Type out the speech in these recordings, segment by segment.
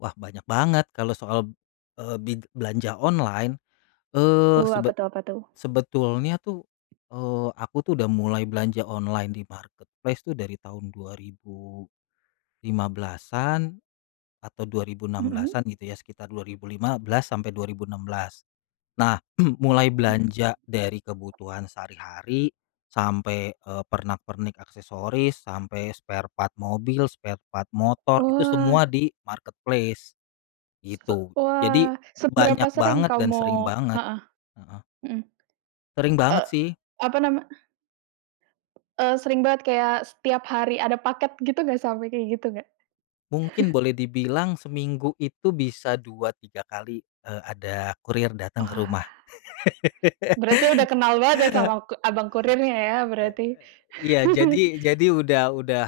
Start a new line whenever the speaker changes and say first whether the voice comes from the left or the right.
left: Wah, banyak banget kalau soal, eee, bi belanja online,
right: Hu
left: eee,
right: apa
left: sebet
right: tuh apa tuh?
left: sebetulnya tuh, eee, aku tuh udah mulai belanja online di marketplace tuh dari tahun 2015-an, atau dua ribu enam
right: Mmm.
left: belasan gitu, ya sekitar 2015-2016. Nah, mulai
right: Oke.
left: belanja dari kebutuhan sehari-hari sampai, eee, pernak pernik aksesoris, sampai spare part mobil, spare part motor, itu semua
right: Wah.
left: di marketplace
right: Se
left: gitu. Jadi
right: wah, seberapa
left: banyak
right: sering
left: banget dan sering
right: kamu
left: banget,
right: heeh.
left: heeh.
right: Mhm.
left: Sering banget
right: Eee,
left: sih.
right: apa nama Eee, sering banget kayak setiap hari ada paket gitu nggak, sampai kayak gitu nggak?
left: Mungkin boleh dibilang seminggu itu bisa 2, 3 kali, eee, ada kurir datang ke
right: Wah.
left: rumah.
right: Berarti udah kenal banget ya sama ku abang kurirnya ya berarti.
left: Iya jadi jadi udah udah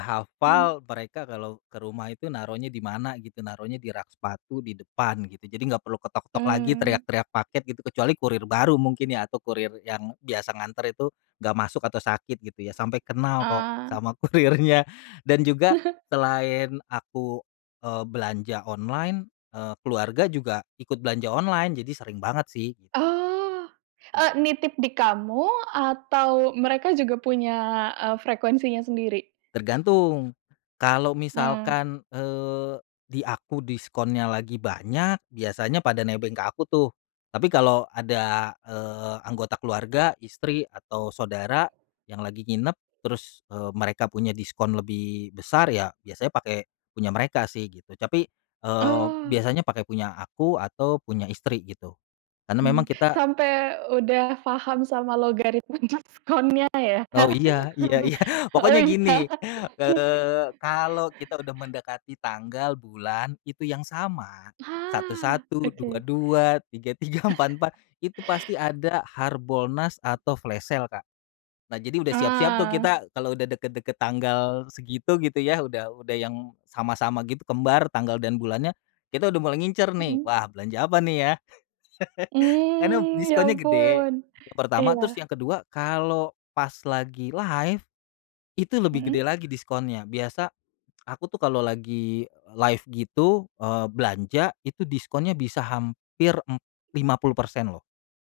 right: Mmm.
left: hafal mereka kalo ke rumah itu naruhnya di mana gitu naruhnya di rak sepatu di depan, gitu. Jadi nggak perlu ketok-ketok lagi
right: Mmm.
left: teriak-teriak paket gitu, kecuali kurir baru mungkin ya atau kurir yang biasa nganter itu nggak masuk atau sakit gitu ya, sampai kenal kok
right: Ah.
left: sama kurirnya. Dan juga selain aku, eee, belanja online, eee, keluarga juga ikut belanja online, jadi sering banget sih gitu.
right: Oh, eee, nitip di kamu atau mereka juga punya, eee, frekuensinya sendiri?
left: Tergantung, kalau
right: Mmm.
left: misalkan, eee, di aku diskonnya lagi banyak biasanya pada nebeng ke aku tuh. Tapi kalo ada, eee, anggota keluarga, istri, atau saudara yang lagi nginep terus, eee, mereka punya diskon lebih besar ya biasanya pake punya mereka sih gitu. Tapi, eee,
right: Oh.
left: biasanya pake punya aku atau punya istri gitu. Karena memang
right: Mmm,
left: kita
right: sampe udah paham sama logaritma diskonnya ya.
left: Oh, iya iya iya.
right: Oh,
left: Pokoknya
right: iya.
left: gini, eee, kalau kita udah mendekati tanggal bulan itu yang sama satu
right: Wah,
left: satu, dua
right: oke.
left: dua, tiga tiga, empat empat, itu pasti ada harbolnas atau flash sale, Kak. Nah, jadi udah siap-siap tuh
right: Ah.
left: kita kalau udah deket-deket tanggal segitu gitu ya, udah udah yang sama-sama gitu kembar tanggal dan bulannya kita udah mulai ngincer nih,
right: Mhm.
left: "Wah, belanja apa nih ya?" Karena
right: Mmm, ya
left: diskonnya gede
right: ampun,
left: yang pertama, terus
right: iya.
left: yang kedua kalo pas lagi live itu lebih gede
right: Mhm.
left: lagi diskonnya. Biasa, aku tuh kalau lagi live gitu, eee, belanja itu diskonnya bisa hampir, mmm, 50% loh.